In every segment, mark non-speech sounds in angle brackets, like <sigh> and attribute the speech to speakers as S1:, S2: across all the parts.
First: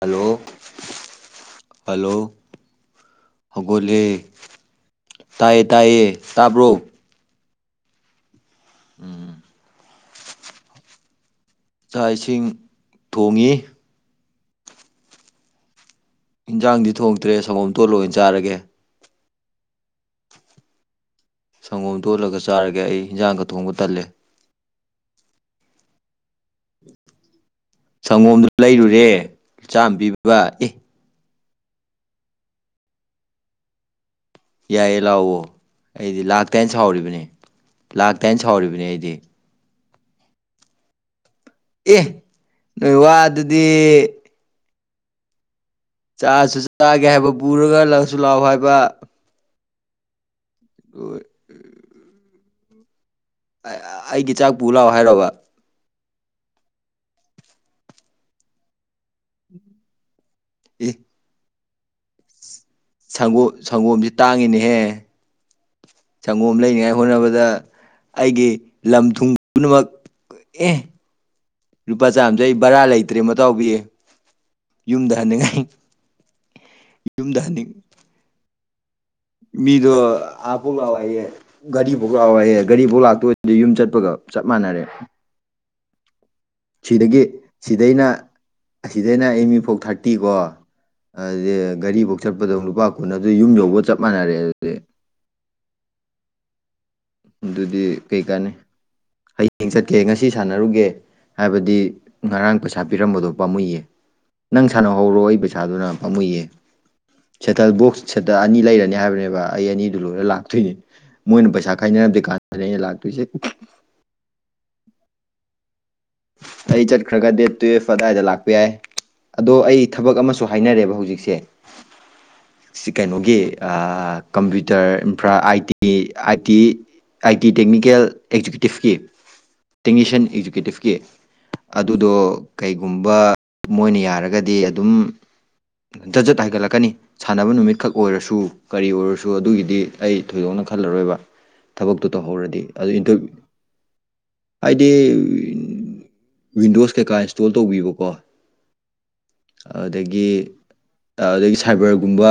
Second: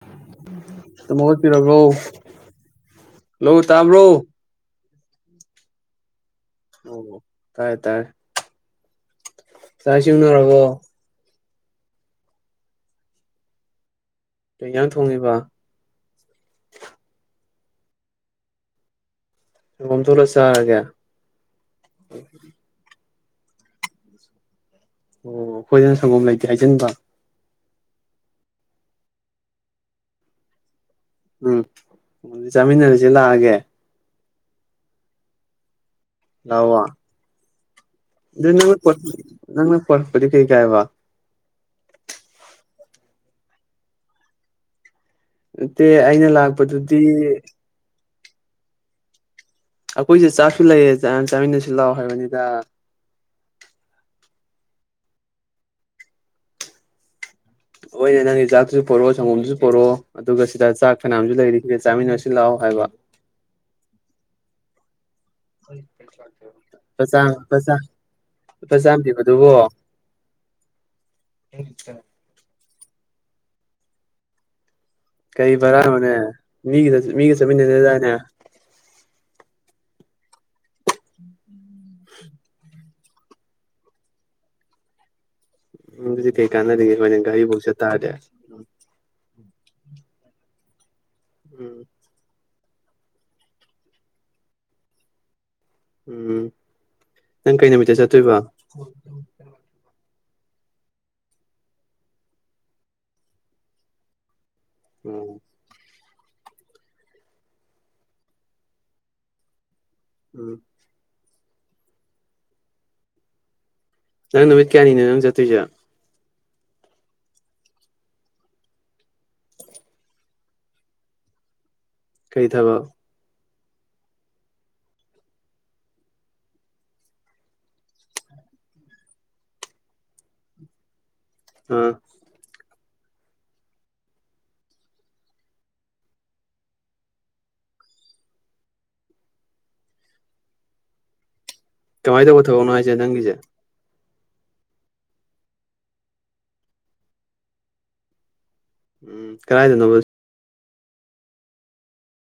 S1: hello
S2: ꯑꯗꯨꯝ ꯍꯧꯒꯠꯄꯤꯔꯕ꯭ꯔꯣ
S1: hello
S2: hello
S1: ꯍꯧꯒꯠꯂꯦ
S2: ꯇꯥꯕ꯭ꯔꯣ
S1: ꯇꯥꯏꯌꯦ ꯇꯥꯏꯌꯦ ꯇꯥꯕ꯭ꯔꯣ
S2: ꯑꯣ ꯇꯥꯏꯌꯦ ꯇꯥꯏꯌꯦ
S1: ꯎꯝ
S2: ꯆꯥꯛ ꯢꯁꯤꯡ ꯎꯅꯔꯕꯣ
S1: ꯆꯥꯛ ꯏꯁꯤꯡ ꯊꯣꯡꯉꯤ
S2: ꯀꯩ ꯌꯦꯟꯖꯥꯡ ꯊꯣꯡꯉꯤꯕ
S1: ꯌꯦꯟꯖꯥꯡꯗꯤ ꯊꯣꯡꯗ꯭ꯔꯦ ꯁꯪꯒꯣꯝ ꯇꯣꯠꯂ ꯑꯣꯏꯅ ꯆꯥꯔꯒꯦ
S2: ꯁꯪꯒꯣꯝ ꯊꯣꯛꯂ ꯆꯥꯔꯒꯦ
S1: ꯁꯪꯒꯣꯝ ꯇꯣꯜꯂꯒ ꯆꯥꯔꯒꯦ ꯑꯩ ꯌꯦꯟꯖꯥꯡꯒ ꯊꯣꯡꯕ ꯇꯜꯂꯦ
S2: ꯑꯣ ꯑꯩꯈꯣꯏꯗꯅ ꯁꯪꯒꯣꯝ ꯂꯩꯇꯦ ꯍꯥꯏꯖꯟꯕ
S1: ꯁꯪꯒꯣꯝꯗꯨ ꯂꯩꯔꯨꯔꯦ ꯆꯥꯝꯃ ꯄꯤꯕ ꯑꯦ
S2: ꯎꯝ ꯑꯗꯨꯗꯤ ꯆꯥꯃꯤꯟꯅꯔꯁꯤ ꯂꯥꯛꯑꯒꯦ
S1: ꯌꯥꯏꯌꯦ ꯂꯥꯛꯑꯣ ꯑꯩꯗꯤ ꯂꯥꯛꯇꯦ ꯍꯥꯢꯅ
S2: ꯂꯥꯛꯑꯣ
S1: ꯁꯥꯎꯔꯤꯕꯅꯤ ꯂꯥꯛꯇꯦ ꯍꯥꯢꯅ
S2: ꯑꯗꯨ ꯅꯪꯅ
S1: ꯁꯥꯎꯔꯤꯕꯅꯤ
S2: ꯄꯣꯠ
S1: ꯑꯩꯗꯤ
S2: ꯅꯪꯅ ꯄꯨꯔꯛꯕꯗꯤ ꯀꯩ ꯀꯥꯢꯕ
S1: ꯑꯦ ꯅꯣꯏ ꯋꯥꯗꯨꯗꯤ
S2: ꯅꯠꯇꯦ ꯑꯩꯅ
S1: ꯆꯥꯁꯨ
S2: ꯂꯥꯛꯄꯗꯨꯗꯤ
S1: ꯆꯥꯒꯦ ꯍꯥꯏꯕ ꯄꯨꯔꯒ ꯂꯥꯛꯁꯨ ꯂꯥꯛꯑꯣ ꯍꯥꯏꯕ
S2: ꯑꯩꯈꯣꯏꯁꯨ ꯆꯥꯛꯁꯨ ꯂꯩꯌꯦ ꯆꯥ ꯆꯥꯃꯤꯟꯅꯁꯤ ꯂꯥꯛꯑꯣ ꯍꯥꯏꯕꯅꯤꯗ
S1: ꯑꯩꯒꯤ ꯆꯥꯛ ꯄꯨꯔ ꯂꯥꯛꯑꯣ ꯍꯥꯏꯔꯕ
S2: ꯍꯣꯏꯅꯦ ꯅꯪꯒꯤ ꯆꯥꯛꯇꯨꯁꯨ ꯄꯣꯔꯛꯑꯣ ꯁꯪꯒꯣꯝꯗꯨꯁꯨ ꯄꯣꯔꯛꯑꯣ ꯑꯗꯨꯒ ꯁꯤꯗ
S1: ꯑꯦ
S2: ꯆꯥꯛ ꯐꯅꯥꯌꯥꯝꯁꯨ ꯂꯩꯔꯤ ꯁꯤꯗ ꯆꯥꯃꯤꯟꯅꯁꯤ ꯂꯥꯛꯑꯣ ꯍꯥꯏꯕ
S1: ꯁꯪꯒꯣꯝ ꯁꯪꯒꯣꯝꯁꯤ ꯇꯥꯡꯉꯤꯅꯦꯍꯦ
S2: ꯍꯣꯏ
S1: ꯁꯪꯒꯣꯝ ꯂꯩꯅꯤꯡꯉꯥꯏ ꯍꯣꯠꯅꯕꯗ ꯑꯩꯒꯤ
S2: ꯂꯨꯄꯥ ꯆꯥꯝ
S1: ꯂꯝ ꯊꯨꯝ
S2: ꯄꯤꯕꯗꯨꯕꯨ
S1: ꯄꯨꯝꯅꯃꯛ ꯑꯦ
S2: ꯎꯝ <inaudible>
S1: ꯂꯨꯄꯥ ꯆꯥꯝꯃꯁꯤ ꯑꯩ ꯕꯔꯥ ꯂꯩꯇ꯭ꯔꯦ ꯃꯇꯥꯎꯕꯤ ꯌꯨꯝꯗ
S2: ꯀꯔꯤ
S1: ꯍꯟꯅꯤꯡꯉꯥꯏ
S2: ꯕꯔꯥ ꯅꯣꯅꯦ ꯃꯤꯒꯤ ꯃꯤꯒ
S1: ꯌꯨꯝꯗ ꯍꯟꯅꯤꯡ
S2: ꯆꯠꯃꯤꯟꯅꯅꯤꯗꯥꯢꯅꯦ
S1: ꯃꯤꯗꯣ ꯑꯐꯥꯎ ꯂꯥꯛꯑꯣ ꯍꯥꯢꯌꯦ ꯒꯥꯔꯤꯐꯧ ꯂꯥꯛꯑꯣꯍꯦ ꯒꯥꯔꯤꯐꯧ ꯂꯥꯛꯇꯣꯏꯗꯤ ꯌꯨꯝ ꯆꯠꯄꯒ ꯆꯞ ꯃꯥꯟꯅꯔꯦ
S2: ꯑꯗꯨꯗꯤ ꯀꯩ ꯀꯥꯟꯅꯔꯤꯒꯦ
S1: ꯁꯤꯗꯒꯤ
S2: ꯍꯣꯢꯅꯦ ꯘꯔꯤ ꯐꯧ
S1: ꯁꯤꯗꯩꯅ
S2: ꯆꯠꯇꯥꯥꯔꯗꯤ
S1: ꯑꯁꯤꯗꯩꯅ ꯑꯦꯝ ꯌꯨ ꯐꯧ ꯊꯥꯔꯇꯤ ꯀꯣ ꯑꯗꯨ
S2: ꯎꯝ
S1: ꯙꯔꯤ ꯐꯧ ꯆꯠꯄꯗꯧ ꯂꯨꯄꯥ ꯀꯨꯟ ꯑꯗꯨ ꯌꯨꯝ ꯌꯧꯕ ꯆꯞ ꯃꯥꯟꯅꯔꯦ ꯑꯗꯨꯗꯤ
S2: ꯎꯝ ꯅꯪ ꯀꯩ
S1: ꯑꯗꯨꯗꯤ
S2: ꯅꯨꯃꯤꯠꯇ
S1: ꯀꯩ
S2: ꯆꯠꯇꯣꯏꯕ
S1: ꯀꯥꯟꯅꯩ ꯍꯌꯦꯡ ꯆꯠꯀꯦ ꯉꯁꯤ ꯁꯥꯟꯅꯔꯨꯒꯦ ꯍꯥꯏꯕꯗꯤ ꯉꯔꯥꯡ ꯄꯩꯁꯥ ꯄꯤꯔꯝꯕꯗꯣ ꯄꯥꯝꯃꯨꯏꯌꯦ ꯅꯪ ꯁꯥꯟꯅꯍꯧꯔꯣ
S2: ꯎꯝ
S1: ꯑꯩ ꯄꯩꯁꯥ ꯄꯩꯁꯥꯗꯨꯅ ꯄꯥꯃꯨꯏꯌꯦ ꯁꯦꯇꯜ ꯕꯣꯛꯁ ꯁꯦꯇꯜ ꯑꯅꯤ ꯂꯩꯔꯅꯤ ꯍꯥꯏꯕꯅꯦꯕ ꯑꯩ ꯑꯅꯤꯗꯨ ꯂꯣꯏꯔ ꯂꯥꯛꯇꯣꯏꯅꯦ ꯃꯣꯏꯅ ꯄꯩꯁꯥ ꯈꯥꯏꯅꯔꯝꯗꯔꯤ ꯀꯥꯟꯗ ꯑꯩꯅ ꯂꯥꯛꯇꯣꯏꯁꯦ
S2: ꯅꯪ ꯅꯨꯃꯤꯠ ꯀꯌꯥꯅꯣ ꯅꯪ ꯆꯠꯇꯣꯏꯁꯦ
S1: ꯑꯩ ꯆꯠꯈ꯭ꯔꯒ ꯗꯦꯠ ꯇꯨꯌꯦꯜꯐ ꯑꯗꯥꯏꯗ ꯂꯥꯛꯄ ꯌꯥꯏ ꯑꯗꯣ ꯑꯩ ꯊꯕꯛ ꯑꯃꯁꯨ ꯍꯥꯏꯅꯔꯦꯕ ꯍꯧꯖꯤꯛꯁꯦ
S2: ꯀꯔꯤ ꯊꯕꯛ
S1: ꯁꯤ ꯀꯩꯅꯣꯒꯤ computer infra I T I T I T technical ꯑꯦꯛꯖꯤꯀ꯭ꯌꯨꯇꯤꯞꯀꯤ ꯇꯦꯛꯅꯤꯁꯤꯌꯥꯟ ꯑꯦꯛꯖꯤꯀ꯭ꯌꯨꯇꯤꯞꯀꯤ ꯑꯣꯀꯦ
S2: ꯑꯥ
S1: ꯑꯗꯨꯗꯣ ꯀꯩꯒꯨꯝꯕ ꯃꯣꯏꯅ ꯌꯥꯔꯒꯗꯤ ꯑꯗꯨꯝ ꯖꯠ ꯖꯠ ꯍꯥꯏꯒꯠꯂꯛꯀꯅꯤ ꯁꯥꯟꯅꯕ ꯅꯨꯃꯤꯠꯈꯛ ꯑꯣꯏꯔꯁꯨ ꯀꯔꯤ ꯑꯣꯏꯔꯁꯨ ꯑꯗꯨꯒꯤꯗꯤ ꯑꯩ ꯊꯣꯏꯗꯣꯛꯅ ꯈꯜꯂꯔꯣꯏꯕ ꯊꯕꯛꯇꯣ
S2: ꯀꯃꯥꯏꯅ ꯇꯧꯕ
S1: ꯇꯧꯍꯧꯔꯗꯤ
S2: ꯊꯕꯛꯅꯣ
S1: ꯑꯗꯨ
S2: ꯍꯥꯏꯁꯦ ꯅꯪꯒꯤꯁꯦ
S1: ꯏꯟꯇꯔꯍꯥꯏꯗꯤ ꯋꯤꯟꯗꯣꯁ ꯀꯩꯀꯥ ꯏꯟꯁꯇꯣꯜ ꯇꯧꯕꯤꯕꯀꯣ
S2: ꯎꯝ ꯀꯗꯥꯏꯗꯅꯣꯕ
S1: ꯑꯗꯒꯤ ꯑꯗꯨꯗꯒꯤ ꯁꯥꯏꯕꯔꯒꯨꯝꯕ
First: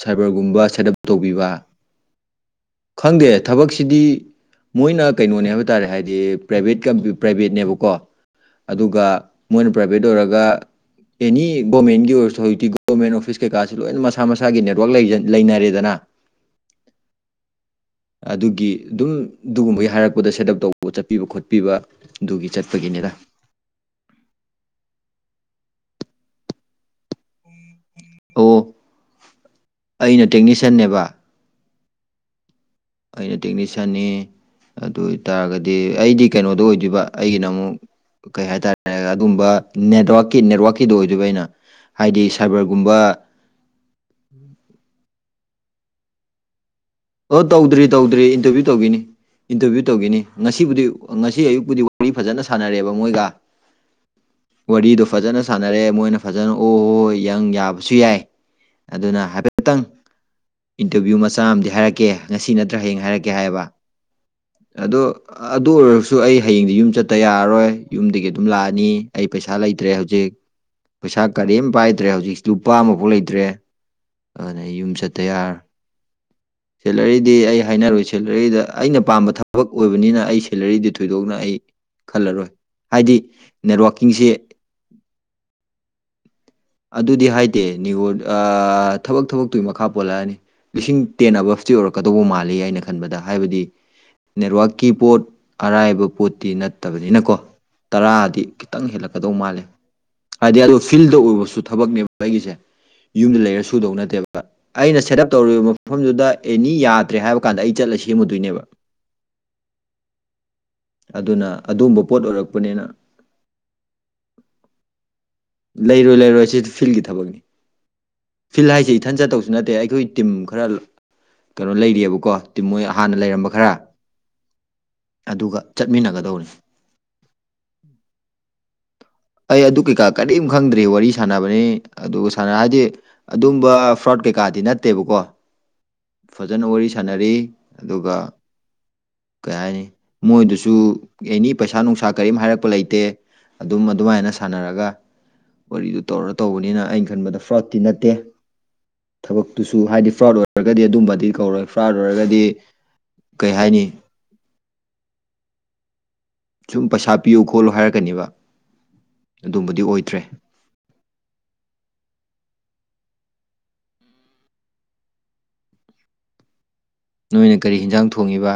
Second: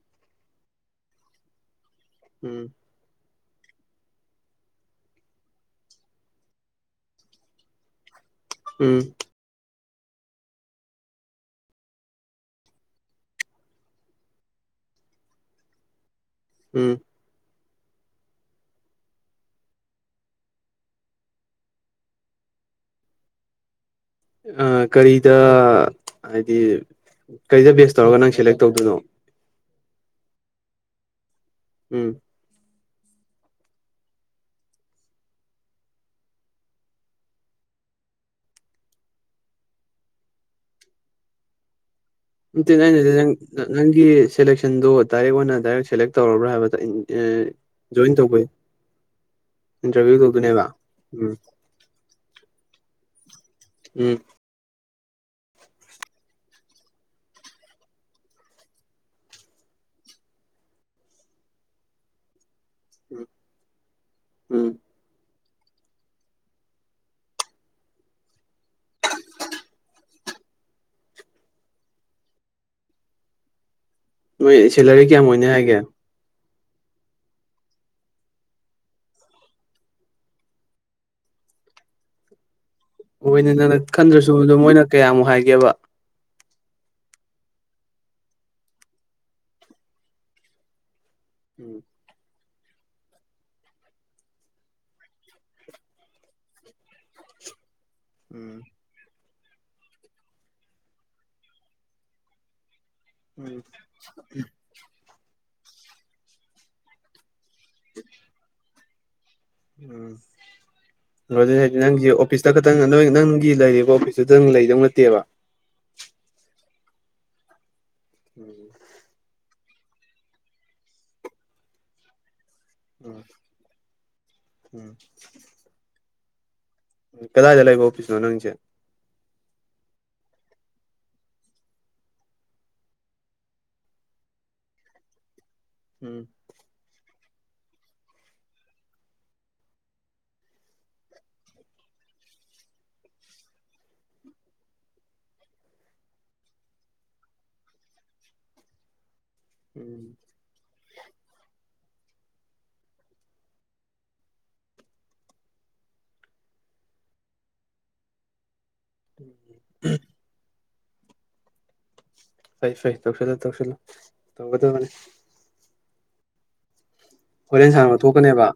S1: ꯁꯥꯏꯕꯔꯒꯨꯝꯕ ꯁꯦꯠ ꯑꯞ ꯇꯧꯕꯤꯕ
S2: ꯎꯝ
S1: ꯈꯪꯗꯦ ꯊꯕꯛꯁꯤꯗꯤ ꯃꯣꯏꯅ ꯀꯩꯅꯣꯅꯤ ꯍꯥꯏꯕ ꯇꯥꯔꯦ ꯍꯥꯏꯗꯤ ꯄ꯭ꯔꯥꯏꯚꯦꯠ ꯀꯝ ꯄ꯭ꯔꯥꯏꯚꯦꯠꯅꯦꯕꯀꯣ
S2: ꯎꯝ
S1: ꯑꯗꯨꯒ ꯃꯣꯏꯅ ꯄ꯭ꯔꯥꯏꯚꯦꯠ ꯑꯣꯏꯔꯒ ꯑꯦꯅꯤ ꯒꯣꯃꯦꯟꯒꯤ ꯑꯣꯊꯣꯔꯤꯇꯤ ꯒꯣꯃꯦꯟ ꯑꯣꯐꯤꯁ ꯀꯩꯀꯥꯁꯤ ꯂꯣꯏꯅ ꯃꯁꯥ ꯃꯁꯥꯒꯤ ꯅꯦꯠꯋꯥꯛ ꯂꯩꯅꯔꯦꯗꯅ
S2: ꯎꯝ
S1: ꯑꯗꯨꯒꯤ ꯑꯗꯨꯝ ꯑꯗꯨꯒꯨꯝꯕꯒꯤ ꯍꯥꯏꯔꯛꯄꯗ ꯁꯦꯠ ꯑꯞ ꯇꯧꯕ ꯆꯠꯄꯤꯕ ꯈꯣꯠꯄꯤꯕ ꯑꯗꯨꯒꯤ ꯆꯠꯄꯒꯤꯅꯤꯗ
S2: ꯀꯔꯤꯗ ꯍꯥꯏꯗꯤ ꯀꯔꯤꯗ ꯕꯦꯁ ꯇꯧꯔꯒ ꯅꯪ ꯁꯦꯂꯦꯛ
S1: ꯑꯣ
S2: ꯇꯧꯗꯣꯏꯅꯣ
S1: ꯑꯩꯅ ꯇꯦꯛꯅꯤꯁꯤꯌꯥꯟꯅꯦꯕ
S2: ꯎꯝ
S1: ꯑꯩꯅ ꯇꯦꯛꯅꯤꯁꯤꯌꯥꯟꯅꯤ ꯑꯗꯨ ꯑꯣꯏꯇꯥꯔꯒꯗꯤ ꯑꯩꯗꯤ ꯀꯩꯅꯣꯗꯣ ꯑꯣꯏꯗꯣꯏꯕ ꯑꯩꯒꯤꯅ ꯑꯃꯨꯛ ꯀꯩ ꯍꯥꯏꯇꯥꯔꯦ ꯑꯗꯨꯝꯕ ꯅꯦꯠꯋꯥꯛꯀꯤ ꯅꯦꯠꯋꯥꯔꯥꯛꯀꯤꯗꯨ ꯑꯣꯏꯗꯣꯏꯕ ꯑꯩꯅ ꯍꯥꯏꯗꯤ
S2: ꯅꯠꯇꯦ
S1: ꯁꯥꯏꯕꯔꯒꯨꯝꯕ
S2: ꯑꯩꯅꯗꯤ ꯅꯪꯅꯪꯒꯤ ꯁꯦꯂꯦꯛꯁꯟꯗꯨ ꯗꯥꯏꯔꯦꯛ ꯑꯣꯏꯅ ꯗꯥꯏꯔꯦꯛ ꯁꯦꯂꯦꯛ ꯇꯧꯔꯕ꯭ꯔꯥ ꯍꯥꯏꯕꯗꯣ
S1: ꯑꯣ ꯇꯧꯗ꯭ꯔꯤ ꯇꯧꯗ꯭ꯔꯤ ꯏꯟꯇꯔꯚꯤꯌꯨ ꯇꯧꯈꯤꯅꯤ ꯏꯟꯇꯔꯚꯤꯌꯨ ꯇꯧꯈꯤꯅꯤ ꯉꯁꯤꯕꯨꯗꯤ
S2: ꯎꯝ
S1: ꯉꯁꯤ ꯑꯌꯨꯛꯄꯨꯗꯤ ꯄꯨꯔꯤ ꯐꯖꯅ ꯁꯥꯟꯅꯔꯦꯕ ꯃꯣꯏꯒ
S2: ꯎꯝ
S1: ꯋꯥꯔꯤꯗꯣ ꯐꯖꯅ ꯁꯥꯟꯅꯔꯦ ꯃꯣꯏꯅ ꯐꯖꯅ ꯑꯣ ꯌꯪ ꯌꯥꯕꯁꯨ ꯌꯥꯏ ꯑꯗꯨꯅ ꯍꯥꯏꯐꯦꯠꯇꯪ ꯏꯟꯇꯔꯚꯤꯌꯨ ꯃꯆꯥ ꯑꯃꯗꯤ ꯍꯥꯏꯔꯛꯀꯦ ꯀꯦ ꯉꯁꯤ ꯅꯠꯇ꯭ꯔꯥ ꯍꯌꯦꯡ ꯍꯥꯏꯔꯛꯀꯦ ꯍꯥꯏꯌꯦꯕ
S2: ꯎꯝ
S1: ꯑꯗꯣ ꯑꯗꯨ ꯑꯣꯏꯔꯒꯁꯨ ꯑꯩ ꯍꯌꯦꯡꯗꯤ ꯌꯨꯝ ꯆꯠꯇ ꯌꯥꯔꯔꯣꯏ ꯌꯨꯝꯗꯒꯤ ꯑꯗꯨꯝ ꯂꯥꯛꯑꯅꯤ ꯑꯩ ꯄꯩꯁꯥ ꯂꯩꯇ꯭ꯔꯦ ꯍꯧꯖꯤꯛ ꯄꯩꯁꯥ ꯀꯔꯤꯝ ꯄꯥꯏꯗ꯭ꯔꯦ ꯍꯧꯖꯤꯛ ꯂꯨꯄꯥ ꯑꯃꯐꯥꯎ ꯂꯩꯇ꯭ꯔꯦ ꯑꯗꯨꯅ
S2: ꯅꯣꯏ
S1: ꯑꯩ ꯌꯨꯝ
S2: ꯁꯦꯂꯔꯤ
S1: ꯆꯠꯇ
S2: ꯀꯌꯥꯝ ꯑꯣꯏꯅꯤ
S1: ꯌꯥꯔꯣꯏ
S2: ꯍꯥꯏꯒꯦ
S1: ꯁꯦꯂꯔꯤꯗꯤ ꯑꯩ ꯍꯥꯏꯅꯔꯣꯏ ꯁꯦꯂꯔꯤꯗ ꯑꯩꯅ ꯄꯥꯝꯕ ꯊꯕꯛ ꯑꯣꯏꯕꯅꯤꯅ ꯑꯩ ꯁꯦꯂꯔꯤꯗꯤ ꯊꯣꯏꯗꯣꯛꯅ ꯑꯩ ꯈꯜꯂꯔꯣꯏ ꯍꯥꯏꯗꯤ
S2: ꯍꯣꯏꯅꯦ ꯅꯪꯅ
S1: ꯅꯦꯠꯋꯥꯛꯀꯤꯡꯁꯦ
S2: ꯈꯟꯗ꯭ꯔꯁꯨ ꯑꯗꯣ ꯃꯣꯏꯅ ꯀꯌꯥꯃꯨꯛ ꯍꯥꯏꯒꯦꯕ
S1: ꯑꯗꯨꯗꯤ ꯍꯥꯏꯗꯦ ꯅꯤꯉꯣꯜ ꯊꯕꯛ ꯊꯕꯛꯇꯨꯒꯤ ꯃꯈꯥ ꯄꯣꯜꯂꯛꯑꯅꯤ ꯂꯤꯁꯤꯡ ꯇꯦꯟꯑꯕꯞꯇꯤ
S2: ꯎꯝ
S1: ꯑꯣꯏꯔꯛꯀꯗꯧꯕ ꯃꯥꯜꯂꯤ ꯑꯩꯅ ꯈꯟꯕꯗ ꯍꯥꯏꯕꯗꯤ ꯅꯦꯠꯋꯥꯛꯀꯤ ꯄꯣꯠ ꯑꯔꯥꯏꯕ ꯄꯣꯠꯇꯤ ꯅꯠꯇꯕꯅꯤꯅꯀꯣ ꯇꯔꯥꯗꯤ
S2: ꯎꯝ
S1: ꯈꯤꯇꯪ ꯍꯦꯜꯂꯛꯀꯗꯧ ꯃꯥꯜꯂꯦ ꯍꯥꯏꯗꯤ ꯑꯗꯨ ꯐꯤꯜꯗ <unintelligible> ꯎꯕꯁꯨ ꯊꯕꯛꯅꯦꯕ ꯑꯩꯒꯤꯁꯦ ꯌꯨꯝꯗ
S2: ꯎꯝ
S1: ꯂꯩꯔ ꯁꯨꯗꯧ ꯅꯠꯇꯦꯕ ꯑꯩꯅ ꯁꯦꯠ ꯑꯞ ꯇꯧꯔꯤꯕ ꯃꯐꯝꯗꯨꯗ ꯑꯦꯅꯤ ꯌꯥꯗ꯭ꯔꯦ ꯍꯥꯏꯕ ꯀꯥꯟꯗ ꯑꯩ ꯆꯠꯂ ꯁꯦꯝꯃꯨꯗꯣꯏꯅꯦꯕ
S2: ꯎꯝ ꯑꯗꯨꯅꯦ
S1: ꯑꯗꯨꯅ
S2: ꯍꯥꯏꯁꯤ
S1: ꯑꯗꯨꯝꯕ
S2: ꯅꯪꯒꯤ
S1: ꯄꯣꯠ
S2: ꯑꯣꯐꯤꯁꯇ ꯈꯛꯇꯪ
S1: ꯑꯣꯏꯔꯛꯄꯅꯤꯅ
S2: ꯅꯣꯏ ꯅꯪꯒꯤ ꯂꯩꯔꯤꯕ ꯑꯣꯐꯤꯁꯇꯨꯗꯪ ꯂꯩꯗꯧ ꯅꯠꯇꯦꯕ
S1: ꯂꯩꯔꯣꯏ ꯂꯩꯔꯣꯏ ꯁꯤꯗꯤ ꯐꯤꯜꯒꯤ ꯊꯕꯛꯅꯤ ꯐꯤꯜ
S2: ꯎꯝ
S1: ꯍꯥꯏꯁꯦ ꯏꯊꯟ ꯆꯠꯇꯧ ꯁꯨ ꯅꯠꯇꯦ ꯑꯩꯈꯣꯏ ꯇꯤꯝ ꯈꯔ ꯀꯩꯅꯣ ꯂꯩꯔꯤꯑꯦꯕꯀꯣ ꯃꯣꯏ ꯍꯥꯟꯅ ꯂꯩꯔꯝꯕ ꯈꯔ
S2: ꯎꯝ
S1: ꯑꯗꯨꯒ ꯆꯠꯃꯤꯟꯅꯒꯗꯧꯔꯤ
S2: ꯀꯗꯥꯏꯗ ꯂꯩꯕ ꯑꯣꯐꯤꯁꯅꯣ ꯅꯪꯒꯤꯁꯦ
S1: ꯑꯩ ꯑꯗꯨ ꯀꯩꯀꯥ ꯀꯔꯤꯝ ꯈꯪꯗ꯭ꯔꯤ ꯋꯥꯔꯤ ꯁꯥꯟꯅꯕꯅꯤ ꯑꯗꯨꯒ ꯁꯥꯟꯅ ꯍꯥꯏꯗꯤ ꯑꯗꯨꯝꯕ ꯐ꯭ꯔꯣꯠ ꯀꯩꯀꯥꯗꯤ ꯅꯠꯇꯦꯕꯀꯣ
S2: ꯎꯝ
S1: ꯐꯖꯅ ꯋꯥꯔꯤ ꯁꯥꯟꯅꯔꯤ ꯑꯗꯨꯒ ꯀꯩ ꯍꯥꯏꯅꯤ ꯃꯣꯏꯗꯨꯁꯨ ꯑꯦꯅꯤ ꯄꯩꯁꯥ ꯅꯨꯡꯁꯥ ꯀꯔꯤꯝ ꯍꯥꯏꯔꯛꯄ ꯂꯩꯇꯦ ꯑꯗꯨꯝ ꯑꯗꯨꯃꯥꯏꯅ ꯁꯥꯟꯅꯔꯒ ꯋꯥꯔꯤꯗꯨ ꯇꯧꯔ ꯇꯧꯕꯅꯤꯅ ꯑꯩꯅ ꯈꯟꯕꯗ ꯐ꯭ꯔꯣꯠꯇꯤ ꯅꯠꯇꯦ ꯊꯕꯛꯇꯨꯁꯨ ꯍꯥꯏꯗꯤ
S2: ꯎꯝ
S1: ꯐ꯭ꯔꯣꯠ ꯑꯣꯏ ꯑꯣꯏꯔꯒꯗꯤ ꯑꯗꯨꯝꯕꯗꯤ ꯀꯧꯔꯣꯏ ꯐ꯭ꯔꯣꯠ ꯑꯣꯢꯔꯒꯗꯤ ꯀꯩ ꯍꯥꯏꯅꯤ ꯁꯨꯝ ꯄꯩꯁꯥ ꯄꯤꯌꯨ ꯈꯣꯠꯂꯨ ꯍꯥꯏꯔꯛꯀꯅꯦꯕ ꯑꯗꯨꯝꯕꯗꯤ ꯑꯣꯏꯗ꯭ꯔꯦ
S2: ꯐꯩ ꯐꯩ ꯇꯧꯁꯤꯜꯂꯣ ꯇꯧꯁꯤꯜꯂꯣ ꯇꯧꯒꯗꯕꯅꯤ
S1: ꯅꯣꯏꯅ
S2: ꯍꯣꯔꯦꯟ
S1: ꯀꯔꯤ
S2: ꯁꯥꯡꯅ
S1: ꯌꯦꯟꯖꯥꯡ
S2: ꯊꯣꯛꯀꯅꯦꯕ
S1: ꯊꯣꯡꯉꯤꯕ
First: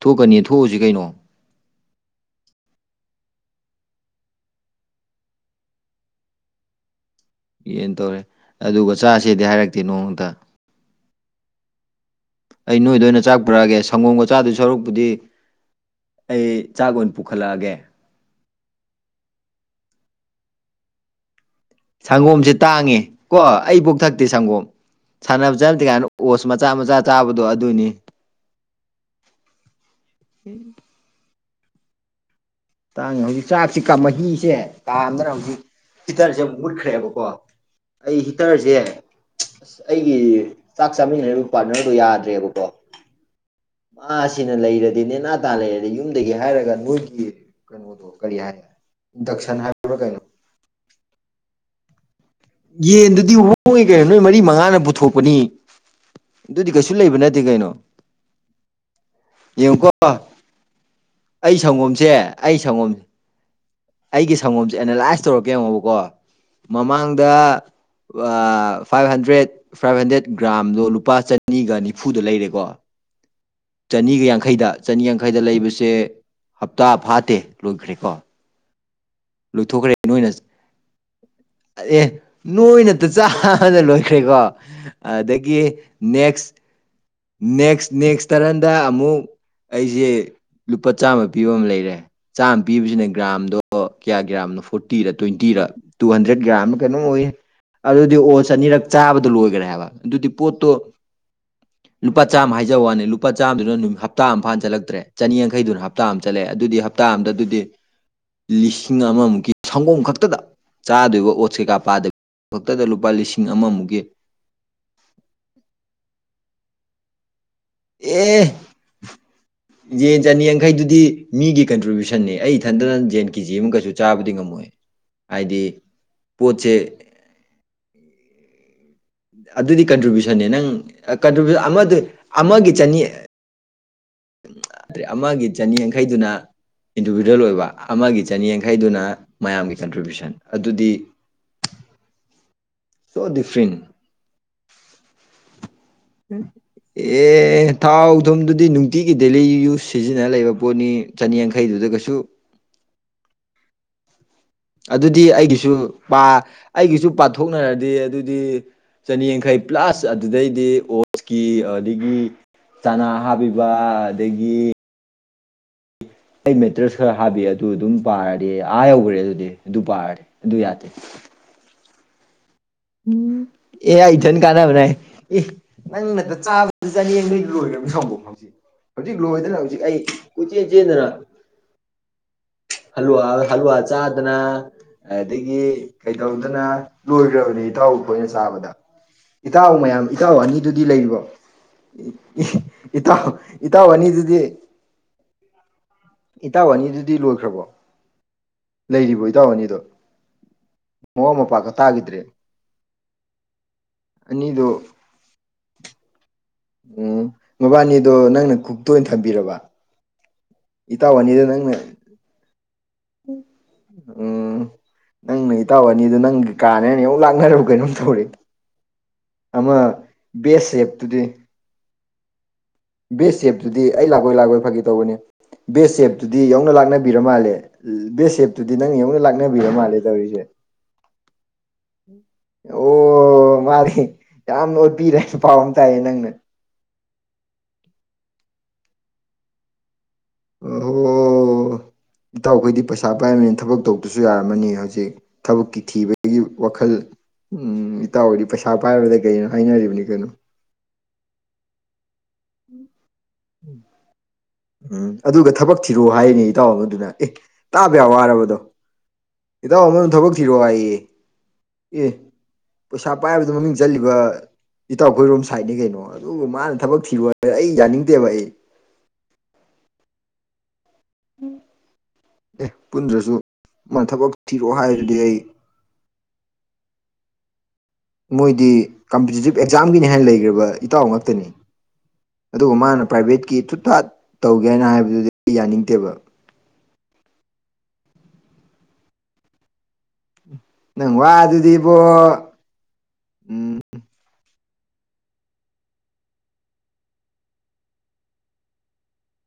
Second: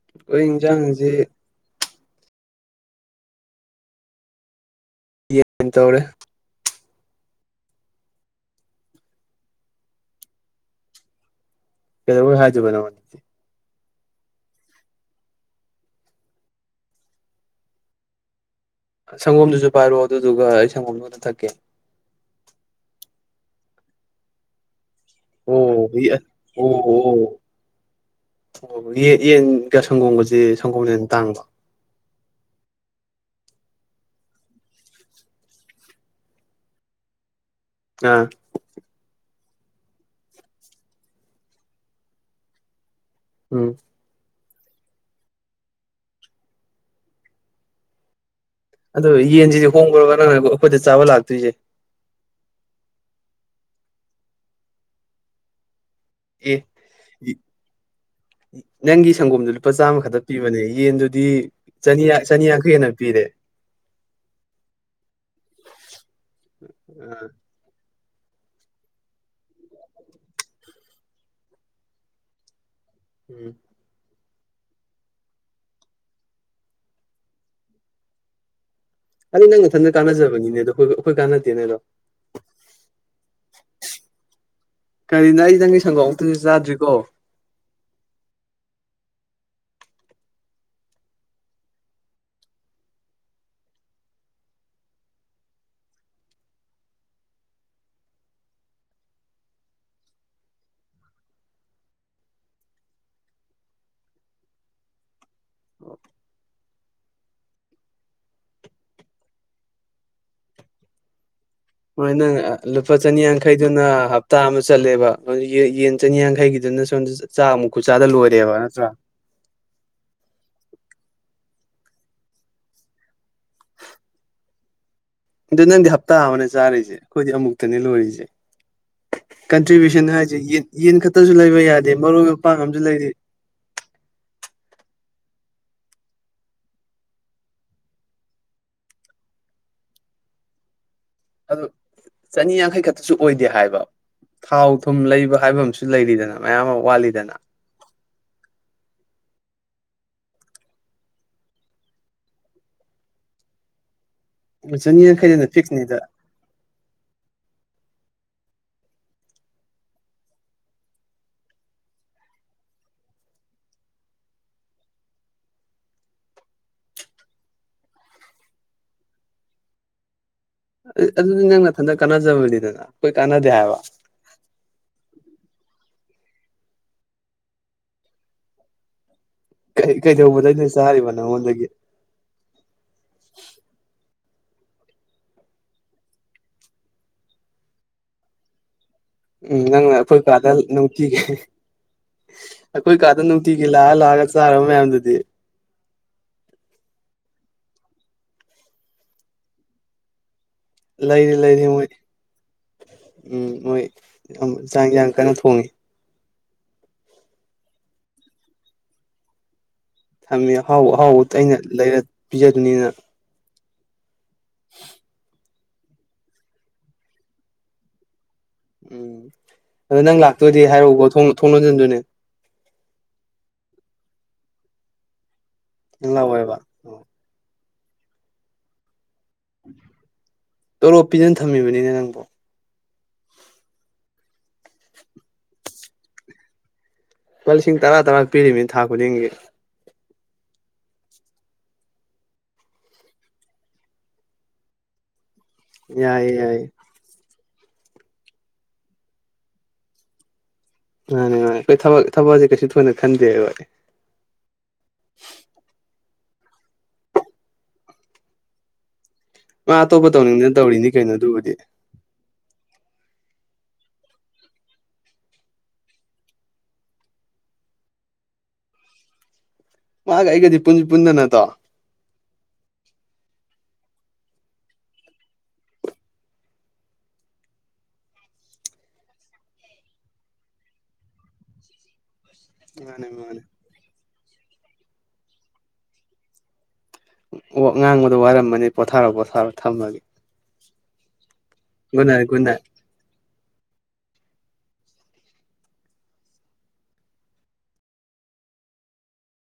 S1: ꯊꯣꯛꯀꯅꯤ
S2: ꯑꯩꯈꯣꯏ
S1: ꯊꯣꯛꯎꯁꯤ ꯀꯩꯅꯣ
S2: ꯏꯟꯖꯥꯡꯁꯤ ꯌꯦꯟ ꯇꯧꯔꯦ
S1: ꯌꯦꯟ ꯇꯧꯔꯦ ꯑꯗꯨꯒ ꯆꯥꯥꯁꯦꯗꯤ ꯍꯥꯏꯔꯛꯇꯦ ꯅꯣꯡꯃꯇ
S2: ꯀꯩꯗꯧꯕꯩ ꯍꯥꯏꯗꯣꯏꯕ
S1: ꯑꯩ ꯅꯣꯏꯗ
S2: ꯅꯪꯉꯣꯟꯗꯗꯤ
S1: ꯑꯣꯏꯅ ꯆꯥꯛ ꯄꯨꯔꯛꯑꯒꯦ ꯁꯪꯒꯣꯝꯒ ꯆꯥꯗꯨꯢ ꯁꯔꯨꯛꯄꯨꯗꯤ ꯑꯩ ꯆꯥꯛ ꯑꯣꯏꯅ ꯄꯨꯈꯠꯂꯛꯑꯒꯦ
S2: ꯁꯪꯒꯣꯝꯗꯨꯁꯨ ꯄꯥꯏꯔꯛꯑꯣ ꯑꯗꯨꯗꯨꯒ ꯑꯩ ꯁꯪꯒꯨꯝꯗꯨ ꯈꯔ ꯊꯛꯀꯦ
S1: ꯁꯪꯒꯣꯝꯁꯦ ꯇꯥꯡꯉꯦ ꯀꯣ ꯑꯩ ꯄꯣꯛ ꯊꯛꯇꯦ ꯁꯪꯒꯣꯝ ꯁꯥꯟꯅꯕ
S2: ꯑꯣ ꯑꯣ
S1: ꯆꯠꯇ꯭ꯔꯤꯒꯥꯟ ꯑꯣꯁ ꯃꯆꯥ ꯃꯆꯥ
S2: ꯑꯣ
S1: ꯆꯥꯕꯗꯣ ꯑꯗꯨꯅꯤ
S2: ꯑꯣ ꯌꯦꯟꯒ ꯁꯪꯒꯣꯝꯒꯁꯦ ꯁꯪꯒꯣꯝꯅ ꯍꯟꯅ ꯇꯥꯡꯕ꯭ꯔꯣ
S1: ꯇꯥꯡꯉꯦ ꯍꯧꯖꯤꯛ ꯆꯥꯛꯁꯤ ꯀꯥ ꯃꯍꯤꯁꯦ ꯀꯥꯝꯗꯅ ꯍꯧꯖꯤꯛ ꯍꯤꯇꯥꯔꯁꯦ ꯑꯃꯨꯛ ꯃꯨꯠꯈ꯭ꯔꯦꯕꯀꯣ ꯑꯩ
S2: ꯑꯥ
S1: ꯍꯤꯇꯥꯔꯁꯦ ꯑꯩꯒꯤ ꯆꯥꯛ ꯆꯥꯃꯤꯟꯅꯔꯤꯕ ꯄꯥꯠꯅꯥꯔꯗꯣ ꯌꯥꯗ꯭ꯔꯦꯕꯀꯣ
S2: ꯎꯝ
S1: ꯃꯥꯁꯤꯅ ꯂꯩꯔꯗꯤ ꯅꯦꯅꯥ ꯇꯥ ꯂꯩꯔꯗꯤ ꯌꯨꯝꯗꯒꯤ ꯍꯥꯏꯔꯒ ꯅꯣꯏꯒꯤ ꯀꯩꯅꯣꯗꯣ ꯀꯔꯤ ꯍꯥꯏ
S2: ꯑꯗꯨ
S1: ꯏꯟꯗꯛꯁꯟ
S2: ꯌꯦꯟꯁꯤꯗꯤ
S1: ꯍꯥꯏꯕ꯭ꯔꯥ
S2: ꯍꯣꯡꯕ꯭ꯔꯥ
S1: ꯀꯩꯅꯣ
S2: ꯅꯪꯅ ꯑꯩꯈꯣꯏꯗ ꯆꯥꯕ ꯂꯥꯛꯇꯣꯏꯁꯤ
S1: ꯌꯦꯟꯗꯨꯗꯤ ꯍꯣꯏꯉꯤ ꯀꯩꯅꯣ ꯅꯣꯏ ꯃꯔꯤ ꯃꯉꯥꯅ ꯄꯨꯊꯣꯛꯄꯅꯤ
S2: ꯑꯦ
S1: ꯑꯗꯨꯗꯤ ꯀꯩꯁꯨ ꯂꯩꯕ ꯅꯠꯇꯦ ꯀꯩꯅꯣ
S2: ꯅꯪꯒꯤ ꯁꯪꯒꯣꯝꯗ ꯂꯨꯄꯥ
S1: ꯌꯦꯡꯉꯨꯀꯣ
S2: ꯆꯥꯝꯃ ꯈꯛꯇ ꯄꯤꯕꯅꯦ ꯌꯦꯟꯗꯨꯗꯤ
S1: ꯑꯩ
S2: ꯆ
S1: ꯁꯪꯒꯣꯝꯁꯦ ꯑꯩ
S2: ꯆꯥꯅꯤꯌꯥꯡꯈꯩ ꯍꯦꯟꯅ
S1: ꯁꯪꯒꯣꯝ
S2: ꯄꯤ ꯄꯤꯔꯦ
S1: ꯑꯩꯒꯤ ꯁꯪꯒꯣꯝꯁꯦ ꯑꯦꯅꯥꯂꯥꯏꯁ ꯇꯧꯔꯛꯀꯦ ꯌꯦꯡꯉꯣꯕꯀꯣ
S2: ꯑꯥ
S1: ꯃꯃꯥꯡꯗ ꯑꯥ ꯐꯥꯏꯚ ꯍꯟꯗ꯭ꯔꯦꯠ ꯐꯥꯏꯚ ꯍꯟꯗ꯭ꯔꯦꯠ ꯒ꯭ꯔꯥꯝꯗꯣ ꯂꯨꯄꯥ ꯆꯅꯤꯒ ꯅꯤꯐꯨꯗ ꯂꯩꯔꯦꯀꯣ
S2: ꯎꯝ
S1: ꯆꯥꯅꯤꯒ ꯌꯥꯡꯈꯩꯗ ꯆꯥꯅꯤ ꯌꯥꯡꯈꯩꯗ ꯂꯩꯕꯁꯦ ꯍꯞꯇꯥ ꯐꯥꯠꯇꯦ ꯂꯣꯏꯈ꯭ꯔꯦꯀꯣ
S2: ꯑꯗꯨ ꯅꯪ ꯅꯊꯟꯗ
S1: ꯂꯣꯏꯊꯣꯛꯈ꯭ꯔꯦ ꯅꯣꯏꯅ
S2: ꯀꯥꯟꯅꯖꯕꯅꯤꯅꯦ ꯑꯗꯣ ꯑꯩꯈꯣꯏ ꯑꯩꯈꯣꯏ ꯀꯥꯟꯅꯗꯦꯅꯦ ꯑꯗꯣ
S1: ꯑꯦ ꯑꯦ ꯅꯣꯏꯅ ꯇꯥ ꯆꯥꯕꯗ ꯂꯣꯏꯈ꯭ꯔꯦꯀꯣ
S2: ꯀꯔꯤꯅꯣ ꯑꯩ
S1: ꯑꯗꯒꯤ
S2: ꯅꯪꯒꯤ ꯁꯪꯒꯣꯝ ꯑꯃꯨꯛꯇꯁꯨ
S1: ꯅꯦꯛꯁ
S2: ꯆꯥꯗ꯭ꯔꯤꯀꯣ
S1: ꯅꯦꯛꯁ ꯅꯦꯛꯁ ꯇꯥꯔꯟꯗ ꯑꯃꯨꯛ ꯑꯩꯁꯦ ꯂꯨꯄꯥ ꯆꯥꯝꯃ ꯄꯤꯕ ꯑꯃ ꯂꯩꯔꯦ ꯆꯥꯝꯃ ꯄꯤꯕꯁꯤꯅ ꯒ꯭ꯔꯥꯝꯗꯣ ꯀꯌꯥ ꯒ꯭ꯔꯥꯝꯅꯣ ꯐꯣꯔꯇꯤꯗ ꯇ꯭ꯋꯦꯟꯇꯤꯔ ꯇꯨ ꯍꯟꯗ꯭ꯔꯦꯠ ꯒ꯭ꯔꯥꯝꯅ ꯀꯩꯅꯣ ꯑꯣꯏꯌꯦ ꯑꯗꯨꯗꯤ ꯑꯣꯆ ꯑꯅꯤꯔꯛ ꯆꯥꯕꯗ ꯂꯣꯏꯈ꯭ꯔꯦ ꯍꯥꯏꯕ ꯑꯗꯨꯗꯤ ꯄꯣꯠꯇꯣ ꯂꯨꯄꯥ ꯆꯥꯝꯃ ꯍꯥꯏꯖꯕ ꯋꯥꯅꯤ ꯂꯨꯄꯥ ꯆꯥꯝꯃꯗꯨꯅ ꯅꯨꯃꯤꯠ ꯍꯞꯇꯥ ꯑꯝꯐꯥꯅ ꯆꯜꯂꯛꯇ꯭ꯔꯦ ꯆꯅꯤ ꯌꯥꯡꯈꯩꯗꯨꯅ ꯍꯞꯇꯥ ꯑꯃ ꯆꯠꯂꯦ ꯑꯗꯨꯗꯤ ꯍꯞꯇꯥ ꯑꯝꯗ ꯑꯗꯨꯗꯤ ꯂꯤꯁꯤꯡ ꯑꯃꯃꯨꯛꯀꯤ ꯁꯪꯒꯣꯝ ꯈꯛꯇꯗ ꯆꯥꯗꯣꯏꯕ ꯑꯣꯠꯁ ꯀꯩꯀꯥ
S2: ꯍꯣꯏ
S1: ꯄꯥꯗꯕꯤ
S2: ꯅꯪ ꯑ
S1: ꯈꯛꯇꯗ
S2: ꯂꯨꯄꯥ ꯆꯅꯤ
S1: ꯂꯤꯁꯤꯡ
S2: ꯌꯪꯈꯩꯗꯨꯅ
S1: ꯑꯃꯃꯨꯛꯀꯤ
S2: ꯍꯞ ꯇꯥ ꯑꯃ ꯆꯠꯂꯦꯕ ꯌꯦ ꯌꯦꯟ ꯆꯅꯤꯌꯥꯡꯈꯩꯒꯤꯗꯨꯅ ꯁꯣꯝꯗ ꯆꯥꯃꯨꯛ ꯈꯨꯠꯆꯥꯥꯗ
S1: ꯑꯦ
S2: ꯂꯣꯏꯔꯦꯕ ꯅꯠꯇ꯭ꯔꯥ
S1: ꯌꯦꯟ ꯆꯅꯤ ꯌꯥꯡꯈꯩꯗꯨꯗꯤ ꯃꯤꯒꯤ ꯀꯟꯇ꯭ꯔꯤꯕ꯭ꯌꯨꯁꯟꯅꯦ ꯑꯩ ꯏꯊꯟꯗꯅ ꯌꯦꯟ ꯀꯦꯖꯤ ꯑꯃ ꯀꯩꯁꯨ ꯆꯥꯕꯗꯤ ꯉꯝꯃꯣꯏ
S2: ꯑꯗꯣ
S1: ꯍꯥꯏꯗꯤ
S2: ꯅꯪꯗꯤ ꯍꯞꯇꯥ ꯑꯃꯗ
S1: ꯄꯣꯠꯁꯦ
S2: ꯆꯥꯔꯤꯗꯨꯗꯤ ꯈꯣꯏꯗꯤ ꯑꯃꯨꯛꯇꯅꯦ ꯂꯣꯏꯔꯤꯁꯦ
S1: ꯑꯗꯨꯗꯤ
S2: ꯀꯟꯇ꯭ꯔꯤꯕ꯭ꯌꯨꯁꯟ ꯍꯥꯏꯁꯦ
S1: ꯀꯟꯇ꯭ꯔꯤꯕ꯭ꯌꯨꯁꯟꯅꯦ
S2: ꯌꯦ
S1: ꯅꯪ
S2: ꯌꯦꯟ ꯈꯛꯇꯁꯨ ꯂꯩꯕ
S1: ꯀꯟꯇ꯭ꯔꯤꯕ꯭ꯌꯨꯁꯟ
S2: ꯌꯥꯗꯦ
S1: ꯑꯃꯗ
S2: ꯃꯔꯣꯏ ꯃꯄꯥꯡ
S1: ꯑꯃꯒꯤ
S2: ꯑꯃꯁꯨ
S1: ꯆꯅꯤ
S2: ꯂꯩꯔꯤ
S1: ꯑꯃꯒꯤ ꯆꯅꯤꯌꯥꯡꯈꯩꯗꯨꯅ ꯏꯟꯗꯤꯕꯤꯗꯨꯋꯦꯜ ꯑꯣꯏꯕ ꯑꯃꯒꯤ ꯆꯅꯤ ꯌꯥꯡꯈꯩꯗꯨꯅ ꯃꯌꯥꯝꯒꯤ ꯀꯟꯇ꯭ꯔꯤꯕ꯭ꯌꯨꯁꯟ ꯑꯗꯨꯗꯤ
S2: ꯑꯗꯨ ꯆꯅꯤ ꯌꯥꯡꯈꯩ ꯈꯛꯇꯁꯨ
S1: ꯁꯣ
S2: ꯑꯣꯏꯗꯦ ꯍꯥꯏꯕ
S1: ꯗꯤꯐ꯭ꯔꯤꯟ
S2: ꯊꯥꯎ ꯊꯨꯝ ꯂꯩꯕ ꯍꯥꯏꯕ ꯑꯃꯁꯨ ꯁꯨ ꯂꯩꯔꯤꯗꯅ ꯃꯌꯥꯝ ꯑꯃ ꯋꯥꯠꯂꯤꯗꯅ
S1: ꯑꯦ ꯊꯥꯎ ꯊꯨꯝꯗꯨꯗꯤ ꯅꯨꯡꯇꯤꯒꯤ ꯗꯦꯂꯤ ꯌꯨꯁ ꯁꯤꯖꯤꯟꯅ ꯂꯩꯕ ꯄꯣꯠꯅꯤ ꯆꯅꯤꯌꯥꯡꯈꯩꯗꯨꯗ ꯀꯩꯁꯨ
S2: ꯆꯅꯤ
S1: ꯑꯗꯨꯗꯤ
S2: ꯌꯥꯡꯈꯩꯗꯅ
S1: ꯑꯩꯒꯤꯁꯨ
S2: ꯐꯤꯛꯁꯅꯤꯗ
S1: ꯄꯥ ꯑꯩꯒꯤꯁꯨ ꯄꯥꯊꯣꯛꯅꯔꯗꯤ ꯑꯗꯨꯗꯤ ꯆꯅꯤꯌꯥꯡꯈꯩ ꯄ꯭ꯂꯁ ꯑꯗꯨꯗꯩꯗꯤ ꯑꯣꯁꯀꯤ ꯑꯗꯒꯤ ꯆꯅꯥ ꯍꯥꯞꯄꯤꯕ ꯑꯗꯒꯤ ꯑꯩ ꯃꯦꯇ꯭ꯔꯦꯁ ꯈꯔ ꯍꯥꯞꯕꯤ ꯑꯗꯨ ꯑꯗꯨꯝ ꯄꯥꯔꯗꯤ ꯑꯥ ꯌꯧꯈ꯭ꯔꯦ ꯑꯗꯨꯗꯤ ꯑꯗꯨ ꯄꯥꯔꯗꯤ ꯑꯗꯨ ꯌꯥꯗꯦ
S2: ꯑꯗꯨꯗꯤ ꯅꯪ ꯅꯊꯟꯇ ꯀꯥꯟꯅꯖꯕꯅꯤꯗꯅ ꯑꯩꯈꯣꯏ
S1: ꯎꯝ
S2: ꯀꯥꯟꯅꯗꯦ ꯍꯥꯏꯕ
S1: ꯑꯦ ꯑꯥꯏ ꯏꯊꯟ ꯀꯥꯟꯅꯕꯅꯦ ꯍꯥꯏ ꯑꯦ ꯅꯪꯅꯠꯇ ꯆꯥꯕꯗ ꯆꯅꯤ ꯌꯥꯡꯈꯩ ꯂꯣꯏꯈ꯭ꯔꯝꯅꯦ ꯁꯪꯒꯣꯝ ꯍꯧꯖꯤꯛ ꯍꯧꯖꯤꯛ ꯂꯣꯏꯗꯅ ꯍꯧꯖꯤꯛ ꯑꯩ ꯀꯣꯏꯆꯦꯟ
S2: ꯀꯩꯗꯧꯕꯗꯩꯅꯣ
S1: ꯆꯦꯟꯗꯅ
S2: ꯆꯥꯔꯤꯕ ꯅꯪꯉꯣꯟꯗꯒꯤ
S1: ꯍꯜꯋꯥ ꯍꯜꯂꯨꯋꯥ ꯆꯥꯗꯅ ꯑꯗꯒꯤ ꯀꯩꯇꯧꯗꯅ ꯂꯣꯏꯈ꯭ꯔꯕꯅꯤ ꯏꯇꯥꯎ ꯈꯣꯏꯅ ꯆꯥꯕꯗ
S2: ꯎꯝ
S1: ꯏꯇꯥꯎ
S2: ꯅꯪꯅ
S1: ꯃꯌꯥꯝ
S2: ꯑꯩꯈꯣꯏ
S1: ꯏꯇꯥꯎ
S2: ꯀꯥꯗ
S1: ꯑꯅꯤꯗꯨꯗꯤ
S2: ꯅꯨꯡꯇꯤꯒꯤ
S1: ꯂꯩꯔꯤꯕꯣ
S2: ꯑꯩꯈꯣꯏ ꯀꯥꯗ
S1: ꯏꯇꯥꯥꯎ
S2: ꯅꯨꯡꯇꯤꯒꯤ
S1: ꯏꯇꯥꯥꯎ
S2: ꯂꯥꯛꯑ ꯂꯥꯛꯑꯒ
S1: ꯑꯅꯤꯗꯨꯗꯤ
S2: ꯆꯥꯔꯕ ꯃꯌꯥꯝꯗꯨꯗꯤ
S1: ꯏꯇꯥꯎ ꯑꯅꯤꯗꯨꯗꯤ ꯂꯣꯏꯈ꯭ꯔꯕꯣ ꯂꯩꯔꯤꯕꯣ ꯏꯇꯥꯎ ꯑꯅꯤꯗꯣ
S2: ꯂꯩꯔꯤ
S1: ꯃꯋꯥ
S2: ꯂꯩꯔꯤ
S1: ꯃꯄꯥꯒ
S2: ꯃꯣꯏ
S1: ꯇꯥꯈꯤꯗ꯭ꯔꯦ
S2: ꯎꯝ ꯃꯣꯏ ꯑꯥꯝ
S1: ꯑꯅꯤꯗꯣ
S2: ꯆꯥꯡ ꯏꯟꯖꯥꯡ ꯀꯟꯅ ꯊꯣꯡꯉꯤ
S1: ꯎꯝ ꯃꯕꯥꯅꯤꯗꯣ ꯅꯪꯅ ꯀꯨꯛꯇ ꯑꯣꯏꯅ ꯊꯝꯕꯤꯔꯕ
S2: ꯊꯝꯃꯦ ꯑꯍꯥꯎꯕ
S1: ꯏꯇꯥꯎ
S2: ꯑꯍꯥꯎꯕ
S1: ꯑꯅꯤꯗꯣ
S2: ꯑꯩꯅ
S1: ꯅꯪꯅ
S2: ꯂꯩꯔ ꯄꯤꯖꯗꯨꯅꯤꯅ
S1: ꯎꯝ ꯅꯪꯅ ꯏꯇꯥꯎ ꯑꯅꯤꯗꯣ ꯅꯪꯒꯤ ꯀꯥꯅꯦꯅ ꯌꯧ ꯂꯥꯛꯅꯔꯕ ꯀꯩꯅꯣꯝ ꯇꯧꯔꯦ
S2: ꯎꯝ
S1: ꯑꯃ
S2: ꯗꯣ ꯅꯪ ꯂꯥꯛꯇꯣꯏꯗꯤ
S1: ꯕꯦꯁ
S2: ꯍꯥꯏꯔꯛꯎꯀꯣ
S1: ꯁꯦꯞꯇꯨꯗꯤ
S2: ꯊꯣꯡ ꯊꯣꯡ ꯂꯣꯟꯖꯤꯟꯗꯣꯏꯅꯦ
S1: ꯕꯦꯁ ꯁꯦꯞꯇꯨꯗꯤ ꯑꯩ ꯂꯥꯛꯑꯣꯏ ꯂꯥꯛꯑꯣꯏ ꯐꯒꯤ ꯇꯧꯕꯅꯦ ꯕꯦꯁ
S2: ꯅꯪ
S1: ꯆꯦꯞꯇꯨꯗꯤ
S2: ꯂꯥꯛꯑꯣꯏꯕ
S1: ꯌꯧꯅ ꯂꯥꯛꯅꯕꯤꯔ ꯃꯥꯜꯂꯦ ꯕꯦꯁ ꯁꯦꯞꯇꯨꯗꯤ ꯅꯪꯅ ꯌꯧꯅ ꯂꯥꯛꯅꯕꯤꯔ ꯃꯥꯜꯂꯦ ꯇꯧꯔꯤꯁꯦ
S2: ꯇꯣꯂꯣꯞ ꯄꯤꯗꯅ ꯊꯝꯃꯤꯕꯅꯤꯅꯦ ꯅꯪꯕꯣ
S1: ꯑꯣ ꯃꯥꯗꯤ ꯌꯥꯝꯅ ꯑꯣꯠꯄꯤꯔꯦ ꯍꯥꯏꯕ ꯄꯥꯎ ꯑꯃ ꯇꯥꯏꯌꯦ ꯅꯪꯅ
S2: ꯂꯨꯄꯥ ꯂꯤꯁꯤꯡ ꯇꯔꯥ ꯇꯔꯥ ꯄꯤꯔꯤꯅꯤ ꯊꯥ ꯈꯨꯗꯤꯡꯒꯤ
S1: ꯑꯣꯍꯣ ꯏꯇꯥꯎꯈꯣꯏꯗꯤ ꯄꯩꯁꯥ ꯄꯥꯏꯕꯅꯤꯅ ꯊꯕꯛ ꯇꯧꯗꯁꯨ ꯌꯥꯔꯝꯃꯅꯤ ꯍꯧꯖꯤꯛ ꯊꯕꯛꯀꯤ
S2: ꯌꯥꯏꯌꯦ
S1: ꯊꯤꯕꯒꯤ
S2: ꯌꯥꯏꯌꯦ
S1: ꯋꯥꯈꯜ ꯎꯝ ꯏꯇꯥꯎꯗꯤ ꯄꯩꯁꯥ ꯄꯥꯏꯕꯗ ꯀꯩꯅꯣ ꯍꯥꯏꯅꯔꯤꯕꯅꯤ ꯀꯩꯅꯣ
S2: ꯃꯥꯅꯦ ꯃꯥꯅꯤ ꯑꯩꯈꯣꯏ ꯊꯕꯛ ꯊꯕꯛꯁꯦ ꯀꯩꯁꯨ ꯊꯣꯏꯅ ꯈꯟꯗꯦꯕ
S1: ꯎꯝ ꯑꯗꯨꯒ ꯊꯕꯛ ꯊꯤꯔꯛꯑꯣ ꯍꯥꯏꯅꯦ ꯏꯇꯥꯎ ꯑꯃꯗꯨꯅ ꯑꯦ ꯇꯥꯕ ꯌꯥꯕ ꯋꯥꯔꯕ ꯑꯗꯣ
S2: ꯃꯥ
S1: ꯏꯇꯥꯎ
S2: ꯑꯇꯣꯞꯄ
S1: ꯑꯃꯗꯨꯅ ꯊꯕꯛ ꯊꯤꯔꯣ
S2: ꯇꯧꯅꯤꯡꯗꯅ ꯇꯧꯔꯤꯅꯤ
S1: ꯍꯥꯏꯌꯦ
S2: ꯀꯩꯅꯣ ꯑꯗꯨꯕꯨꯗꯤ
S1: ꯑꯦ ꯄꯩꯁꯥ ꯄꯥꯏꯕꯗ ꯃꯃꯤꯡ ꯆꯠꯂꯤꯕ ꯏꯇꯥꯎꯈꯣꯏꯔꯣꯝ ꯁꯥꯏꯠꯅꯤ ꯀꯩꯅꯣ ꯑꯗꯨꯒ ꯃꯥꯅ ꯊꯕꯛ ꯊꯤꯔꫭ <unintelligible> ꯑꯩ ꯌꯥꯅꯤꯡꯗꯦꯕ ꯑꯩ
S2: ꯃꯥꯒ ꯑꯩꯒꯗꯤ ꯄꯨꯟ <unintelligible> ꯄꯨꯟꯗꯅ ꯗꫭ
S1: ꯑꯦ ꯄꯨꯟꯗ꯭ꯔꯁꯨ ꯃꯥ ꯊꯕꯛ ꯊꯤꯔꯛꯑꯣ ꯍꯥꯏꯗꯨꯗꯤ ꯑꯩ ꯃꯣꯏꯗꯤ ꯀꯝꯄꯤꯇꯤꯇꯤꯞ ꯑꯦꯛꯖꯥꯝꯒꯤꯅꯤ ꯍꯥꯏꯅ ꯂꯩꯒ꯭ꯔꯕ ꯏꯇꯥꯎ ꯉꯥꯛꯇꯅꯤ ꯑꯗꯨꯒ ꯃꯥꯅ
S2: ꯃꯥꯅꯦ ꯃꯥꯅꯦ
S1: ꯄ꯭ꯔꯥꯏꯚꯦꯠꯀꯤ ꯊꯨꯠ ꯊꯥꯠ ꯇꯧꯒꯦ ꯍꯥꯏꯅ ꯍꯥꯏꯕꯗꯨꯗꯤ ꯌꯥꯅꯤꯡꯗꯦꯕ
S2: <unintelligible> ꯉꯥꯡꯕꯗ ꯋꯥꯔꯝꯃꯅꯤ ꯄꯣꯊꯥꯔꯣ ꯄꯣꯊꯥꯔꯣ ꯊꯝꯃꯒꯦ
S1: ꯅꯪ ꯋꯥꯗꯨꯗꯤ
S2: ꯒꯨꯠ ꯅꯥꯏꯠ ꯒꯨꯠ ꯅꯥꯏꯠ